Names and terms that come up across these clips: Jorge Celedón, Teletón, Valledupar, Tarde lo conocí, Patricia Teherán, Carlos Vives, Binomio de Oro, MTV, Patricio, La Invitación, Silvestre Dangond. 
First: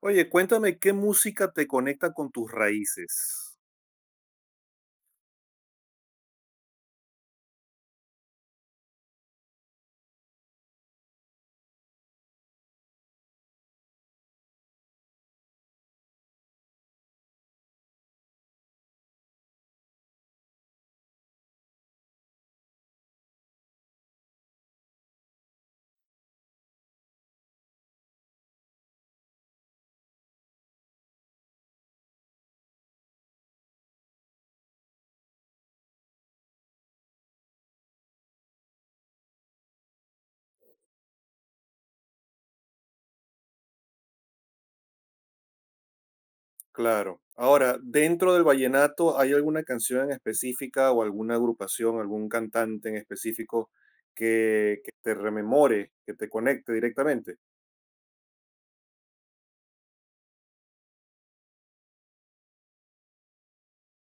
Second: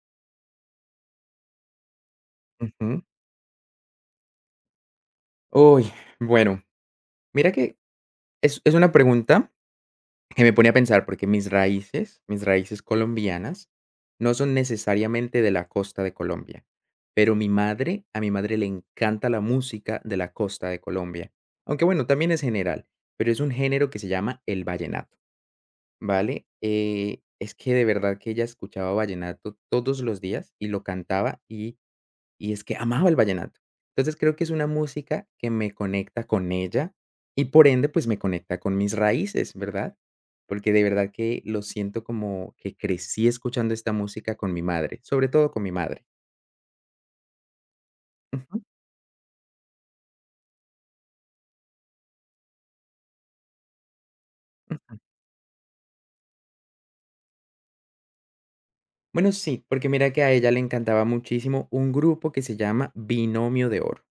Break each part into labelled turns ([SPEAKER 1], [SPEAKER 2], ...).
[SPEAKER 1] Oye, cuéntame qué música te conecta con tus
[SPEAKER 2] Ujú.
[SPEAKER 1] raíces.
[SPEAKER 2] Uy, bueno, mira que es una pregunta que me pone a pensar, porque mis raíces colombianas, no son necesariamente de la costa de Colombia, pero mi madre, a mi madre le encanta la música de la costa de Colombia, aunque bueno, también es general, pero es un género que se llama el vallenato, ¿vale? Es que de verdad que ella escuchaba vallenato todos los días y lo cantaba Y es que amaba el vallenato. Entonces, creo que es una música que me conecta con ella y, por ende, pues, me conecta con mis raíces, ¿verdad? Porque de verdad que lo siento como que crecí escuchando esta música con mi madre, sobre todo con mi madre.
[SPEAKER 1] Claro. Ahora, dentro del
[SPEAKER 2] Ujú.
[SPEAKER 1] vallenato, ¿hay alguna canción en específica o alguna agrupación, algún cantante en específico que, te rememore, que te conecte directamente?
[SPEAKER 2] Bueno, sí, porque mira que a ella le encantaba muchísimo un grupo que se llama Binomio de Oro.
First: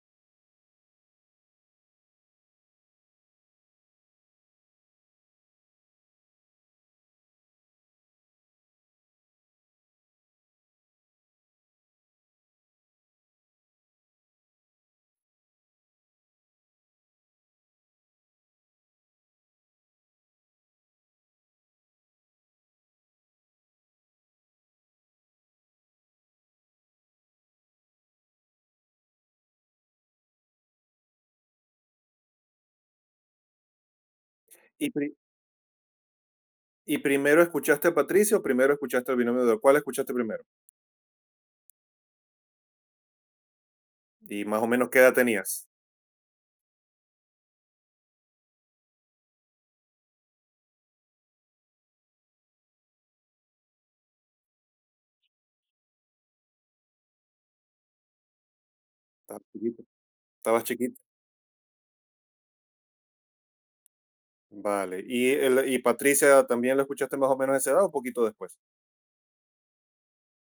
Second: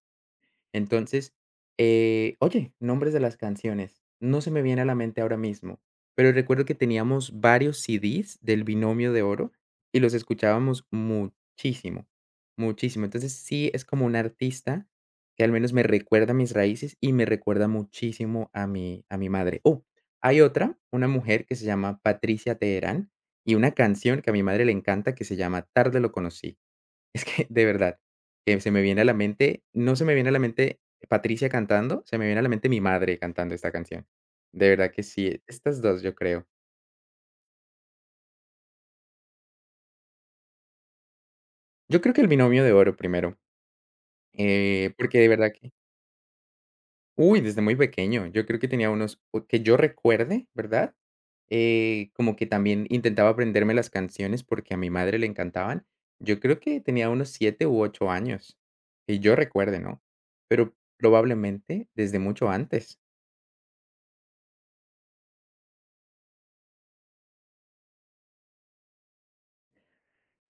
[SPEAKER 2] Entonces, oye, nombres de las canciones. No se me viene a la mente ahora mismo, pero recuerdo que teníamos varios CDs del Binomio de Oro y los escuchábamos muchísimo, muchísimo. Entonces, sí es como un artista que al menos me recuerda mis raíces y me recuerda muchísimo a mi madre. Oh, hay otra, una mujer que se llama Patricia Teherán y una canción que a mi madre le encanta que se llama Tarde lo conocí. Es que, de verdad, que se me viene a la mente, no se me viene a la mente Patricia cantando, se me viene a la mente mi madre cantando esta canción. De
[SPEAKER 1] Y,
[SPEAKER 2] verdad que
[SPEAKER 1] pri-
[SPEAKER 2] sí, estas dos yo creo.
[SPEAKER 1] y primero escuchaste a Patricio, o primero escuchaste al binomio de Oro. ¿Cuál escuchaste primero?
[SPEAKER 2] Yo creo que el binomio de oro primero,
[SPEAKER 1] Y más o menos, ¿qué edad
[SPEAKER 2] porque de verdad
[SPEAKER 1] tenías?
[SPEAKER 2] que uy, desde muy pequeño, yo creo que tenía unos, o que yo recuerde, ¿verdad? Como que también intentaba aprenderme las canciones porque a mi madre le encantaban. Yo creo que tenía unos 7 u 8 años, que yo
[SPEAKER 1] Estabas
[SPEAKER 2] recuerde,
[SPEAKER 1] chiquito.
[SPEAKER 2] ¿no?
[SPEAKER 1] Estabas
[SPEAKER 2] Pero
[SPEAKER 1] chiquito.
[SPEAKER 2] probablemente desde mucho antes.
[SPEAKER 1] Vale. ¿Y, y Patricia también lo escuchaste más o menos a esa edad o un poquito después?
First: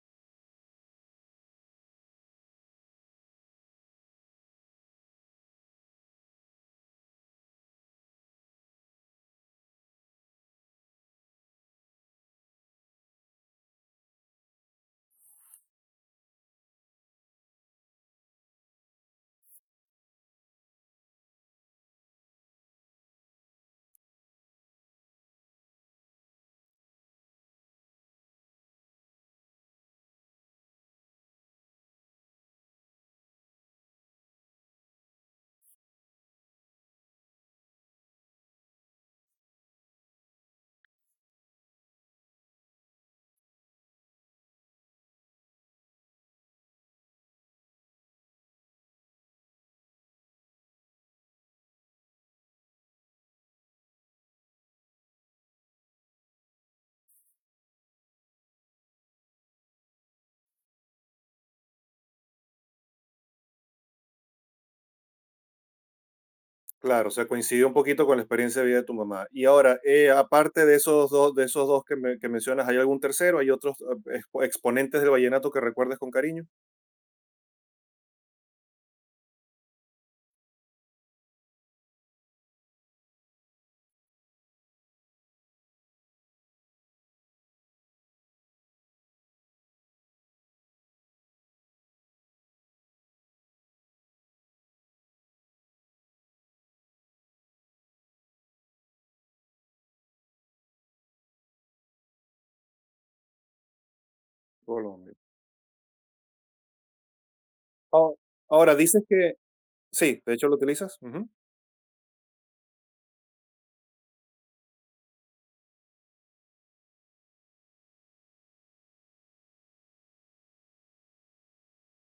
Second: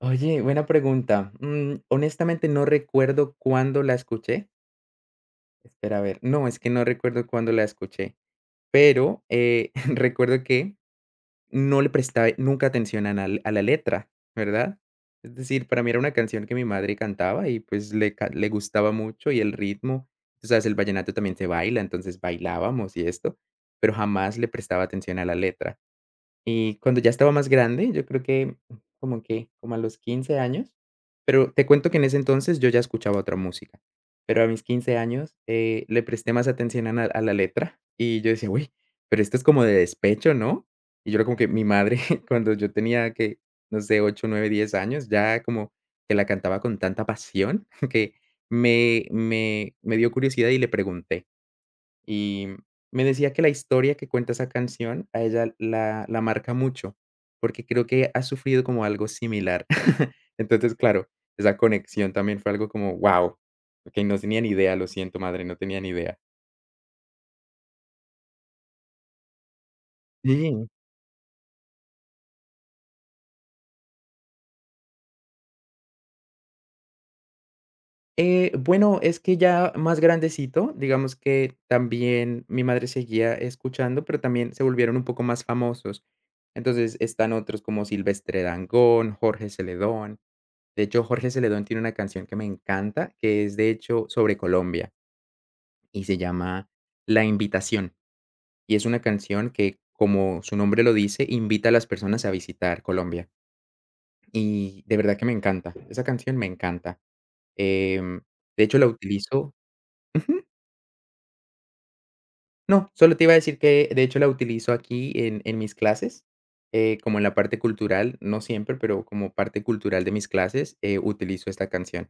[SPEAKER 2] Oye, buena pregunta. Honestamente, no recuerdo cuándo la escuché. Espera, a ver. No, es que no recuerdo cuándo la escuché, pero, recuerdo que no le prestaba nunca atención a la letra, ¿verdad? Es decir, para mí era una canción que mi madre cantaba y, pues, le gustaba mucho y el ritmo. Tú sabes, el vallenato también se baila, entonces bailábamos y esto, pero jamás le prestaba atención a la letra. Y cuando ya estaba más grande, yo creo que como a los 15 años, pero te cuento que en ese entonces yo ya escuchaba otra música, pero a mis 15 años, le presté más atención a la letra y yo decía: "Uy, pero esto es como de despecho, ¿no?". Y yo era como que mi madre, cuando yo tenía que, no sé, 8, 9, 10 años, ya como que la cantaba con tanta pasión que me dio curiosidad y le pregunté. Y me decía que la historia que cuenta esa canción a ella la marca mucho, porque creo que ha sufrido como algo similar. Entonces, claro, esa conexión también fue algo como, wow, okey, no tenía ni idea, lo siento, madre, no tenía ni idea.
[SPEAKER 1] Claro, o sea, coincidió un poquito con la experiencia de vida de tu mamá. Y ahora, aparte
[SPEAKER 2] Sí.
[SPEAKER 1] de esos dos que, que mencionas, ¿hay algún tercero? ¿Hay otros exponentes del vallenato que recuerdes con cariño?
[SPEAKER 2] Bueno, es que ya más grandecito, digamos que también mi madre seguía escuchando, pero también se volvieron un poco más famosos. Entonces, están otros como Silvestre Dangond, Jorge Celedón. De hecho, Jorge Celedón tiene una canción que me encanta, que es de hecho sobre Colombia y se llama La Invitación. Y es una canción que, como su nombre lo dice, invita a las personas a visitar Colombia. Y de
[SPEAKER 1] Colombia.
[SPEAKER 2] verdad que me encanta. Esa canción me encanta.
[SPEAKER 1] Oh,
[SPEAKER 2] Em, de
[SPEAKER 1] ahora,
[SPEAKER 2] hecho, la
[SPEAKER 1] dices que...
[SPEAKER 2] utilizo.
[SPEAKER 1] Sí, de
[SPEAKER 2] Ujú.
[SPEAKER 1] hecho lo utilizas. Ujú.
[SPEAKER 2] No, solo te iba a decir que, de hecho, la utilizo aquí en mis clases, como en la parte cultural, no siempre, pero como parte cultural de mis clases, utilizo esta canción.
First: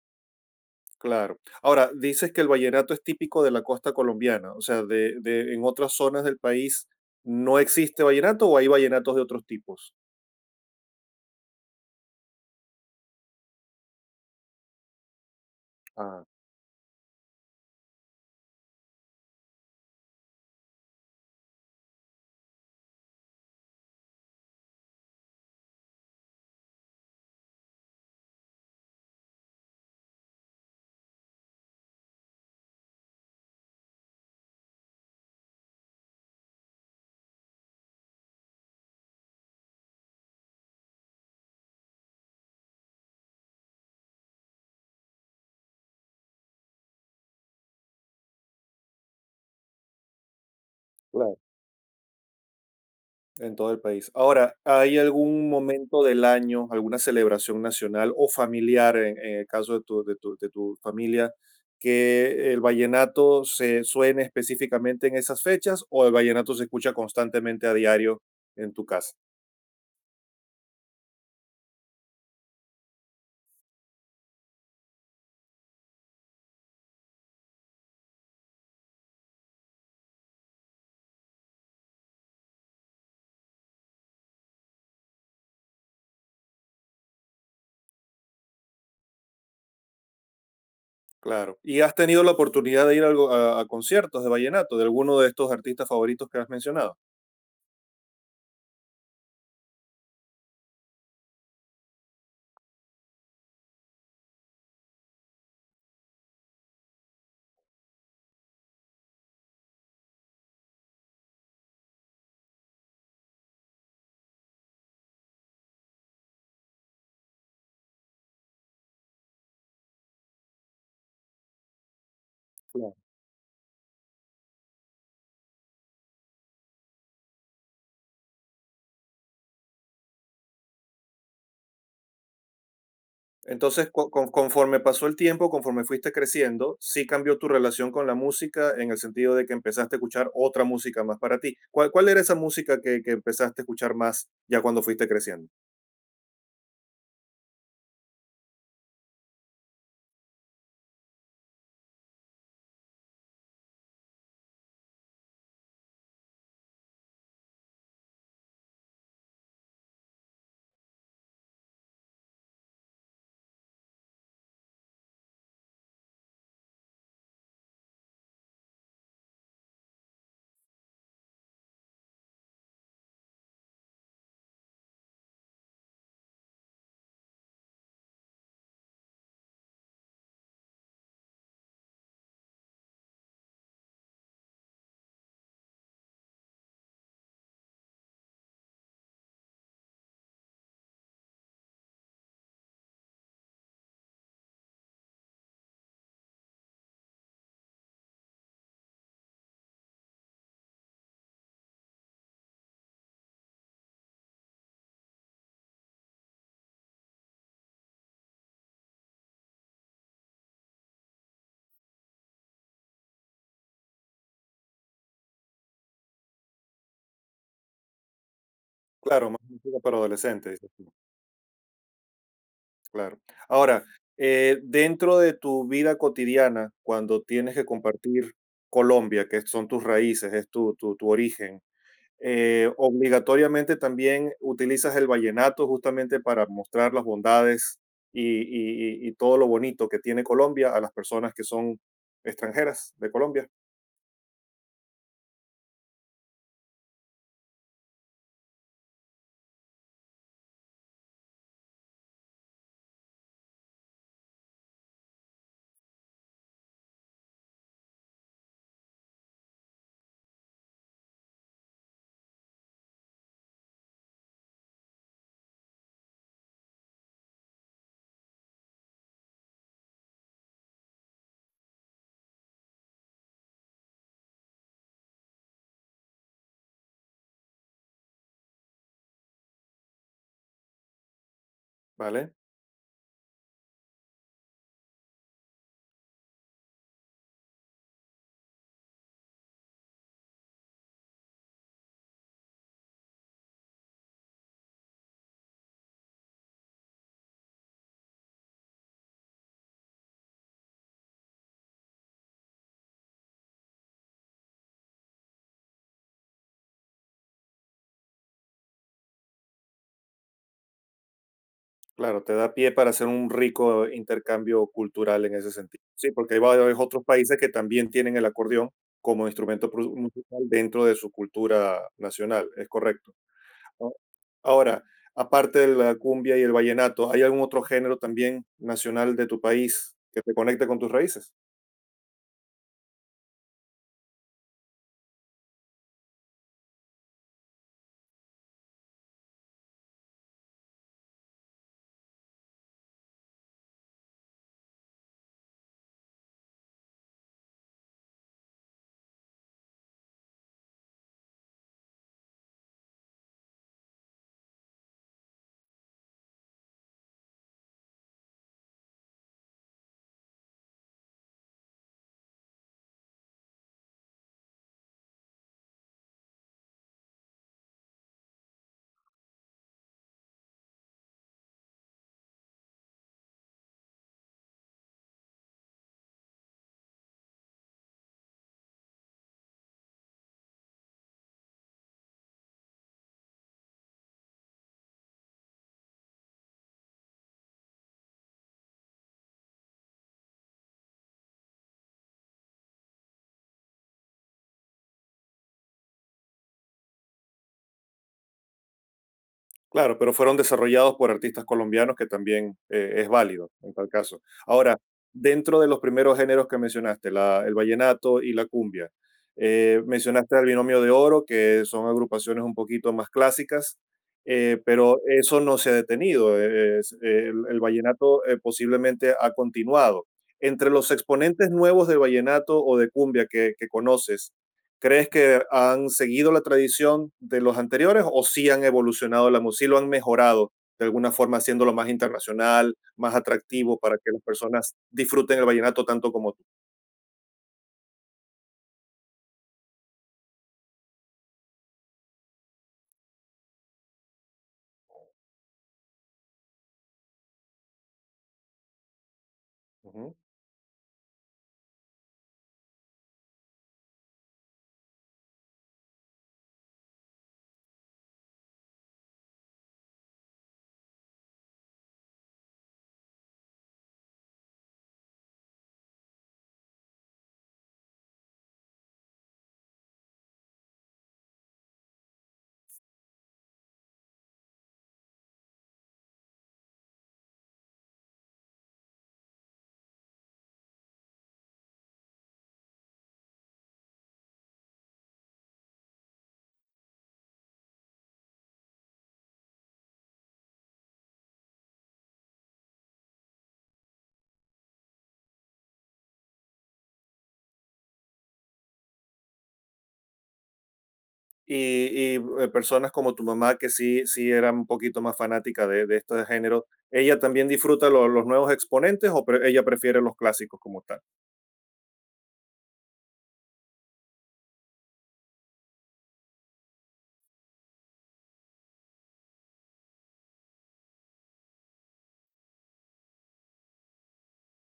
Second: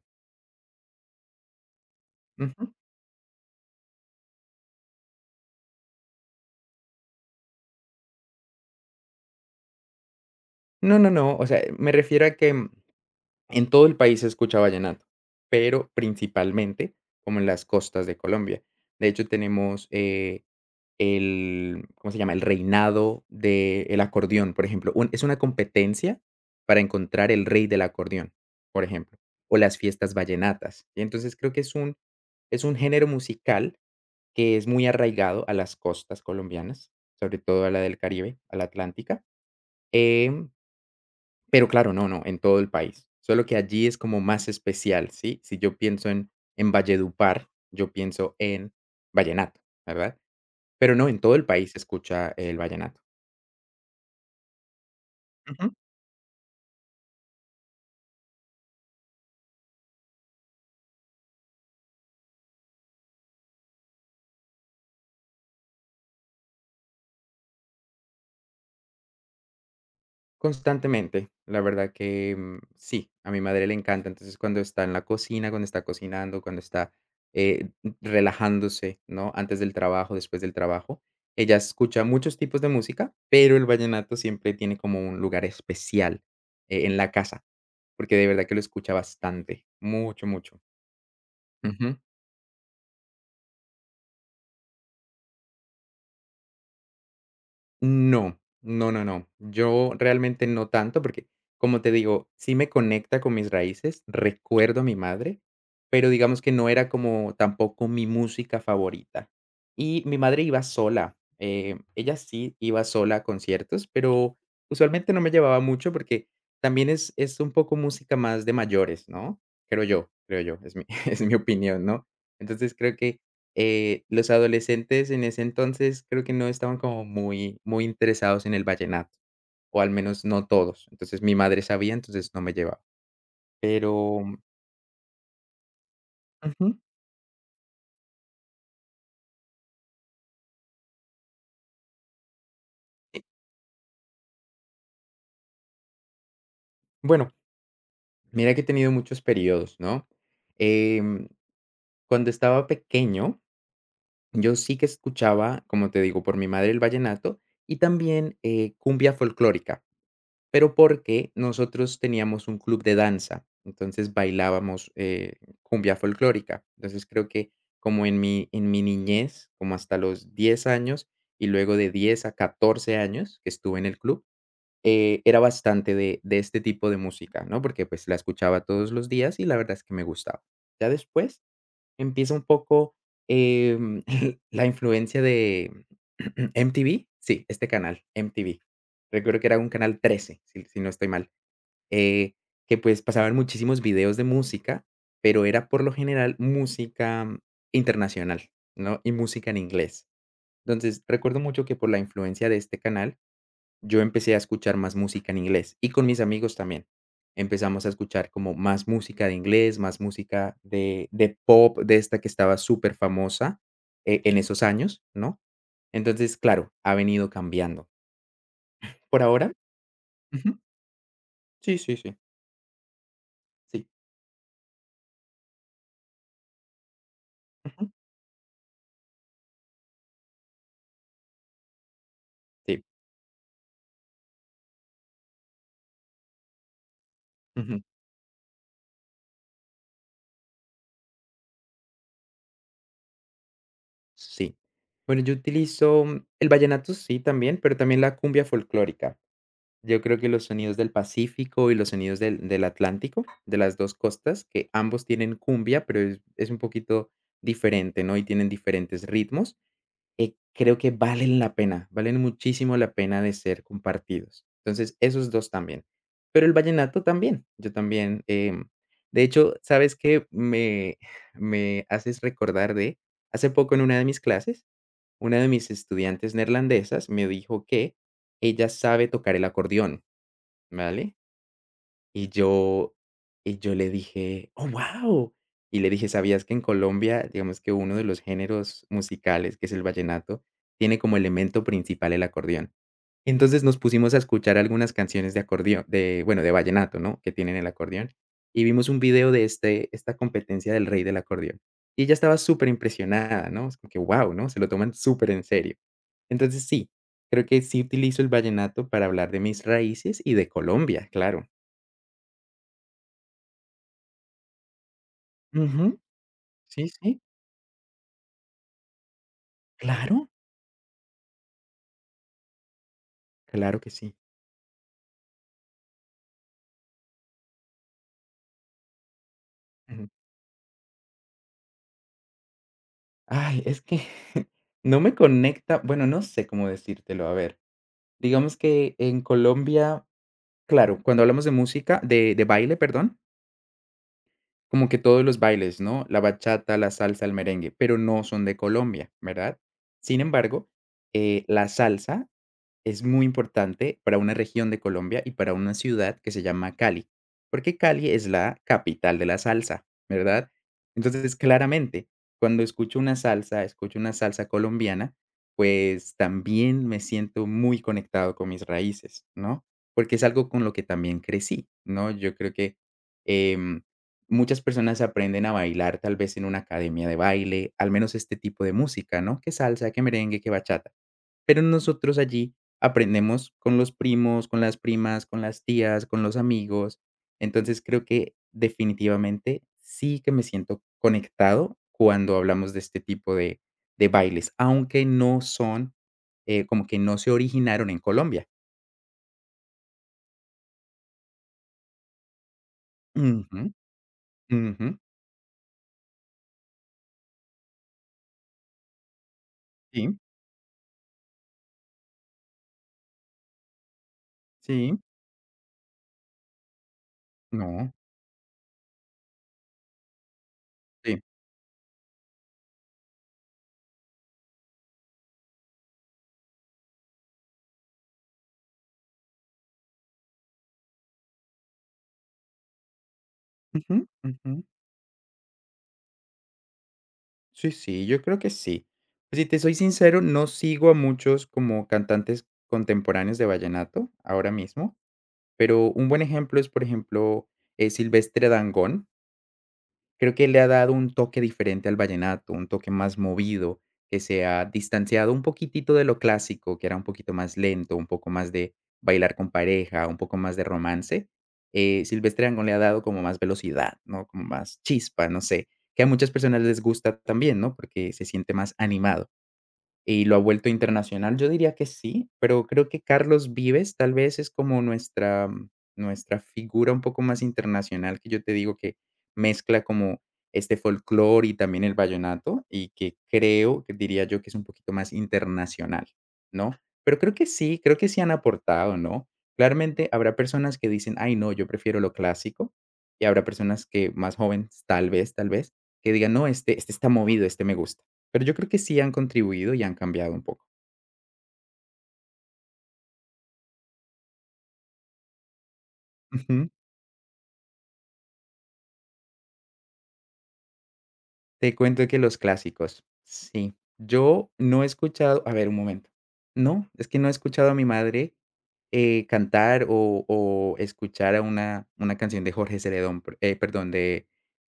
[SPEAKER 1] Claro. Ahora, dices que el
[SPEAKER 2] Ujú.
[SPEAKER 1] vallenato es típico de la costa colombiana, o sea, en otras zonas del país no existe vallenato o hay vallenatos de otros tipos.
[SPEAKER 2] No, no, no, o sea, me refiero a que en todo el país se escucha vallenato, pero
[SPEAKER 1] Ah,
[SPEAKER 2] principalmente como en las costas de Colombia. De hecho, tenemos, el, ¿cómo se llama? El reinado del acordeón, por ejemplo. Un Es una competencia para encontrar el rey del acordeón, por ejemplo, o las fiestas vallenatas. Y entonces creo que es un género musical que es muy arraigado a las costas colombianas, sobre todo a la del Caribe, a la Atlántica. Em pero claro, no, no, en todo el país. Solo que allí es como más especial, ¿sí? Si yo pienso en Valledupar, yo pienso en vallenato, ¿verdad? Pero no, en todo
[SPEAKER 1] claro.
[SPEAKER 2] el país se escucha el vallenato.
[SPEAKER 1] En todo el país. Ahora, ¿hay algún
[SPEAKER 2] Ujú.
[SPEAKER 1] momento del año, alguna celebración nacional o familiar, en el caso de tu, de tu familia, que el vallenato se suene específicamente en esas fechas o el vallenato se escucha constantemente a diario en tu casa?
[SPEAKER 2] Constantemente, la verdad que, sí, a mi madre le encanta. Entonces, cuando está en la cocina, cuando está cocinando, cuando está, eh, relajándose, ¿no? Antes del trabajo, después del trabajo, ella escucha muchos tipos de música, pero el vallenato siempre tiene como un lugar especial, en la casa. Porque de verdad que lo escucha bastante, mucho, mucho.
[SPEAKER 1] Claro. ¿Y has
[SPEAKER 2] Ujú.
[SPEAKER 1] tenido la oportunidad de ir a conciertos de vallenato de alguno de estos artistas favoritos que has mencionado?
[SPEAKER 2] No, no, no, no. Yo realmente no tanto, porque, como te digo, sí me conecta con mis raíces, recuerdo a mi madre, pero digamos que no era como tampoco mi música favorita. Y mi madre iba sola, ella sí iba sola a conciertos, pero usualmente no me llevaba mucho porque también es un poco música más de mayores, ¿no? Creo yo, es mi es mi opinión, ¿no? Entonces creo que los adolescentes en ese entonces creo que no estaban como muy muy interesados en el vallenato, o al menos no todos. Entonces, mi madre sabía, entonces no me llevaba.
[SPEAKER 1] Entonces,
[SPEAKER 2] Pero,
[SPEAKER 1] conforme pasó el tiempo, conforme fuiste
[SPEAKER 2] ujú.
[SPEAKER 1] creciendo, sí cambió tu relación con la música en el sentido de que empezaste a escuchar otra música más para ti. ¿Cuál, cuál era esa música que empezaste a escuchar más ya cuando fuiste creciendo?
[SPEAKER 2] Bueno, mira que he tenido muchos periodos, ¿no? Em, cuando estaba pequeño, yo sí que escuchaba, como te digo, por mi madre el vallenato y también, cumbia folclórica, pero porque nosotros teníamos un club de danza, entonces bailábamos, cumbia folclórica. Entonces, creo que como en mi niñez, como hasta los 10 años, y luego de 10 a 14 años que estuve en el club, era bastante de este tipo de música, ¿no? Porque, pues, la escuchaba todos los días y la verdad es que me gustaba. Ya después empieza un poco, em, la influencia de MTV, sí, este canal, MTV. Recuerdo que era un canal 13, si no estoy mal, eh, que, pues, pasaban muchísimos videos de música, pero era, por lo general, música internacional, ¿no? Y música en inglés. Entonces, recuerdo mucho que por la influencia de este canal yo empecé a escuchar más música en inglés y con mis amigos también. Empezamos a escuchar como más música de inglés, más música de pop, de esta que estaba superfamosa, en esos años, ¿no? Entonces, claro, ha venido cambiando. Por
[SPEAKER 1] Claro, más
[SPEAKER 2] ahora,
[SPEAKER 1] música para adolescentes,
[SPEAKER 2] ujú,
[SPEAKER 1] dices tú,
[SPEAKER 2] sí, sí, sí,
[SPEAKER 1] claro. Ahora,
[SPEAKER 2] sí,
[SPEAKER 1] dentro de tu vida cotidiana, cuando tienes que
[SPEAKER 2] ujú,
[SPEAKER 1] compartir Colombia, que son tus raíces, es tu, tu origen,
[SPEAKER 2] sí,
[SPEAKER 1] obligatoriamente también utilizas el vallenato justamente para mostrar las bondades
[SPEAKER 2] ujú,
[SPEAKER 1] y, y todo lo bonito que tiene Colombia a las personas que son extranjeras de Colombia,
[SPEAKER 2] sí. Bueno, yo utilizo, el vallenato sí, también, pero también la cumbia folclórica. Yo creo que los sonidos del Pacífico y los sonidos del Atlántico, de las 2 costas, que ambos tienen cumbia, pero es un poquito diferente, ¿no? Y tienen diferentes ritmos, creo que valen la pena, valen muchísimo la pena de ser compartidos. Entonces, esos 2 también. Pero el vallenato también, yo también, de hecho, ¿sabes qué? Me me haces recordar de hace poco en una de mis clases, una de mis estudiantes neerlandesas me dijo que ella sabe tocar el acordeón. ¿Vale? Y
[SPEAKER 1] ¿vale?
[SPEAKER 2] yo le dije: "Oh, wow". Y le dije: "¿Sabías que en Colombia, digamos que uno de los géneros musicales, que es el vallenato, tiene como elemento principal el acordeón?". Entonces nos pusimos a escuchar algunas canciones de acordeón de, bueno, de vallenato, ¿no?, que tienen el acordeón, y vimos un video de esta competencia del rey del acordeón. Y ella estaba súper impresionada, ¿no? Es como que, wow, ¿no? Se lo toman súper en serio. Entonces sí, creo que sí utilizo el vallenato para hablar de mis raíces y de Colombia, claro.
[SPEAKER 1] Claro, te da pie para hacer un rico intercambio cultural en ese sentido.
[SPEAKER 2] Ujú.
[SPEAKER 1] Sí, porque hay varios
[SPEAKER 2] Sí,
[SPEAKER 1] otros
[SPEAKER 2] sí,
[SPEAKER 1] países que también tienen el acordeón como instrumento
[SPEAKER 2] claro,
[SPEAKER 1] musical dentro de su cultura nacional, es correcto.
[SPEAKER 2] claro que
[SPEAKER 1] ¿No?
[SPEAKER 2] sí.
[SPEAKER 1] Ahora, aparte de la cumbia y el vallenato, ¿hay algún otro género también nacional de tu país
[SPEAKER 2] Ujú.
[SPEAKER 1] que te conecte con tus raíces?
[SPEAKER 2] Ay, es que no me conecta, bueno, no sé cómo decírtelo, a ver, digamos que en Colombia, claro, cuando hablamos de música, de baile, perdón, como que todos los bailes, ¿no? La bachata, la salsa, el merengue, pero no son de Colombia, ¿verdad? Sin embargo, la salsa es muy importante para una región de Colombia y para una ciudad que se llama Cali, porque Cali es la capital de la salsa, ¿verdad? Entonces, claramente, cuando escucho una salsa colombiana, pues también me siento muy conectado con mis raíces, ¿no? Porque es algo con lo que también crecí, ¿no? Yo creo que em, muchas personas aprenden a bailar tal vez en una academia de baile, al menos este tipo de música, ¿no? Que salsa, que merengue, que bachata, pero nosotros allí aprendemos con los primos, con las primas, con las tías, con los amigos. Entonces, creo que definitivamente sí que me siento conectado cuando hablamos de este tipo de bailes, aunque no son, como que no se originaron en Colombia.
[SPEAKER 1] Claro, pero fueron desarrollados por artistas colombianos, que también es válido
[SPEAKER 2] Ujú,
[SPEAKER 1] en tal caso. Ahora,
[SPEAKER 2] ujú,
[SPEAKER 1] dentro de los primeros géneros que mencionaste, el vallenato y la cumbia,
[SPEAKER 2] sí,
[SPEAKER 1] mencionaste al Binomio de Oro, que son agrupaciones un poquito más clásicas, pero
[SPEAKER 2] sí,
[SPEAKER 1] eso no se ha detenido. El
[SPEAKER 2] no,
[SPEAKER 1] vallenato posiblemente ha continuado. Entre los
[SPEAKER 2] sí.
[SPEAKER 1] exponentes nuevos de vallenato o de cumbia que conoces, ¿crees que han seguido la tradición de los anteriores o sí han evolucionado la música, sí lo han mejorado de alguna forma haciéndolo más internacional, más atractivo
[SPEAKER 2] Ujú,
[SPEAKER 1] para que las
[SPEAKER 2] ujú.
[SPEAKER 1] personas disfruten el vallenato tanto como tú?
[SPEAKER 2] Sí, sí, yo creo que sí. Pues, si te soy sincero, no sigo a muchos como cantantes contemporáneos de vallenato ahora mismo. Pero un buen ejemplo es, por ejemplo, Silvestre Dangond.
[SPEAKER 1] Ujú.
[SPEAKER 2] Creo que le ha dado un toque diferente al vallenato, un toque más movido, que se ha distanciado un poquitito de lo clásico, que era un poquito más lento, un poco más de bailar con pareja, un poco más de romance. Silvestre Dangond le ha dado como más velocidad, ¿no? Como más chispa, no sé, que a muchas personas les gusta también, ¿no? Porque se siente más animado. Y lo ha vuelto internacional, yo diría que sí, pero creo que Carlos Vives tal vez es como nuestra, nuestra figura un poco más internacional, que yo te digo que mezcla como este folclore y también el vallenato, y que creo, que diría yo que es un poquito más internacional, ¿no? Pero creo que sí han aportado, ¿no? Claramente habrá personas que dicen: "Ay, no, yo prefiero lo clásico", y habrá personas que más jóvenes, tal vez, que digan: "No, este está movido, este me gusta". Pero yo creo que sí han contribuido y han cambiado un poco.
[SPEAKER 1] Y, y, personas como tu mamá que sí, sí era un poquito más fanática de este género,
[SPEAKER 2] Ujú.
[SPEAKER 1] ¿ella también disfruta los nuevos exponentes o ella prefiere los clásicos como tal?
[SPEAKER 2] Te cuento que los clásicos, sí. Yo no he escuchado, a ver, un momento. No, es que no he escuchado a mi madre, cantar o escuchar a una canción de Jorge Celedón, pr perdón, de,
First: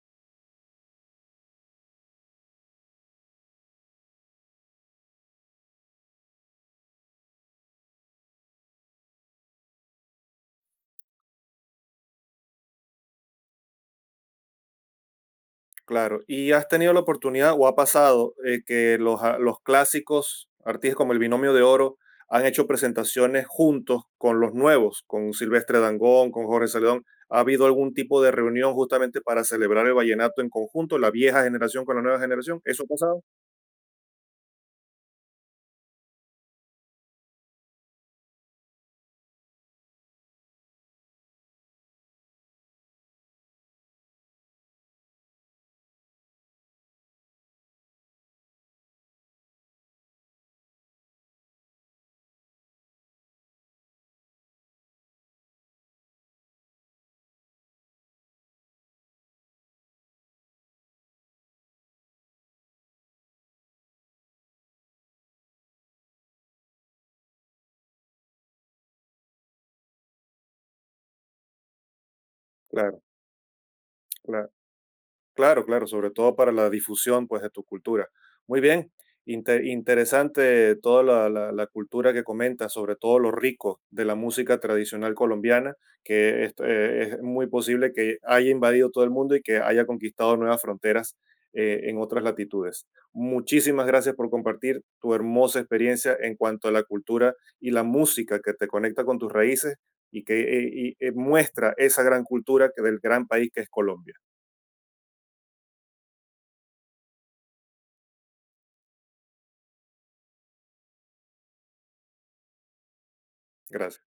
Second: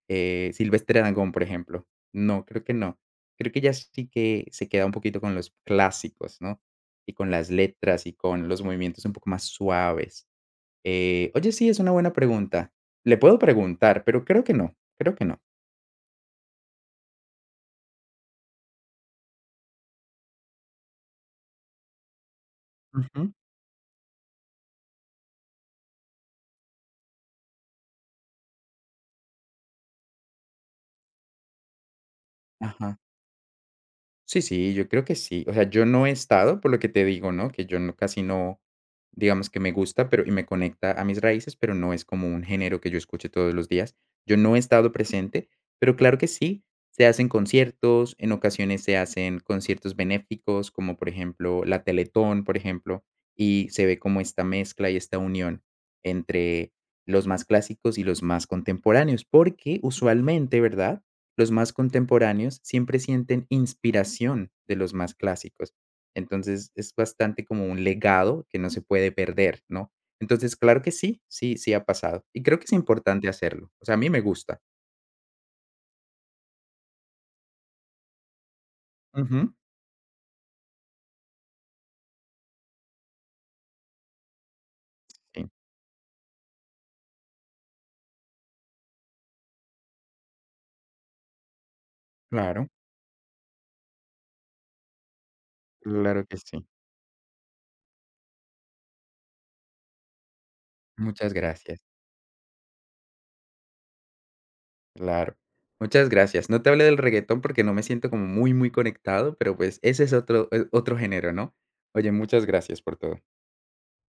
[SPEAKER 2] Silvestre Dangond, por ejemplo. No, creo que no. Creo que ya sí que se queda un poquito con los clásicos, ¿no? Y con las letras y con los movimientos un poco más suaves. Oye, sí, es una buena pregunta. Le puedo preguntar, pero creo que no, creo que no.
[SPEAKER 1] Claro, ¿y has tenido la oportunidad o ha pasado que los, los clásicos artistas como el Binomio de Oro han hecho
[SPEAKER 2] Ujú.
[SPEAKER 1] presentaciones juntos con los nuevos, con Silvestre Dangond, con Jorge Celedón? ¿Ha habido algún tipo de reunión justamente para celebrar el vallenato en conjunto, la vieja generación con la nueva generación? ¿Eso ha
[SPEAKER 2] Ajá.
[SPEAKER 1] pasado?
[SPEAKER 2] Sí, sí, yo creo que sí. O sea, yo no he estado, por lo que te digo, ¿no? Que yo no, casi no, digamos que me gusta, pero y me conecta a mis raíces, pero no es como un género que yo escuche todos los días. Yo no he estado presente, pero claro que sí, se hacen conciertos, en ocasiones se hacen conciertos benéficos, como por ejemplo la Teletón, por ejemplo, y se ve como esta mezcla y esta unión entre los más clásicos y los más contemporáneos, porque usualmente, ¿verdad? Los más contemporáneos siempre sienten inspiración de los más clásicos. Entonces, es bastante como un legado que no se puede perder, ¿no? Entonces, claro que sí, sí, sí ha pasado. Y creo que es
[SPEAKER 1] Claro,
[SPEAKER 2] importante hacerlo. O sea, a mí me
[SPEAKER 1] claro.
[SPEAKER 2] gusta.
[SPEAKER 1] Claro, claro, sobre todo para la difusión, pues, de tu cultura. Muy bien,
[SPEAKER 2] Ujú.
[SPEAKER 1] interesante toda la, la cultura que comentas, sobre todo lo rico de la música tradicional
[SPEAKER 2] Sí,
[SPEAKER 1] colombiana, que es muy posible que haya invadido todo el mundo y que haya conquistado nuevas fronteras en otras
[SPEAKER 2] claro,
[SPEAKER 1] latitudes. Muchísimas gracias por compartir tu hermosa experiencia
[SPEAKER 2] claro
[SPEAKER 1] en
[SPEAKER 2] que sí.
[SPEAKER 1] cuanto a la cultura y la música que te conecta con tus raíces y que
[SPEAKER 2] Muchas
[SPEAKER 1] muestra
[SPEAKER 2] gracias.
[SPEAKER 1] esa gran cultura que del gran país que es Colombia.
[SPEAKER 2] Claro. Muchas gracias. No te hablé del reggaetón porque no me siento como muy, muy conectado, pero pues ese es otro, otro género, ¿no? Oye, muchas gracias por todo.
[SPEAKER 1] Gracias.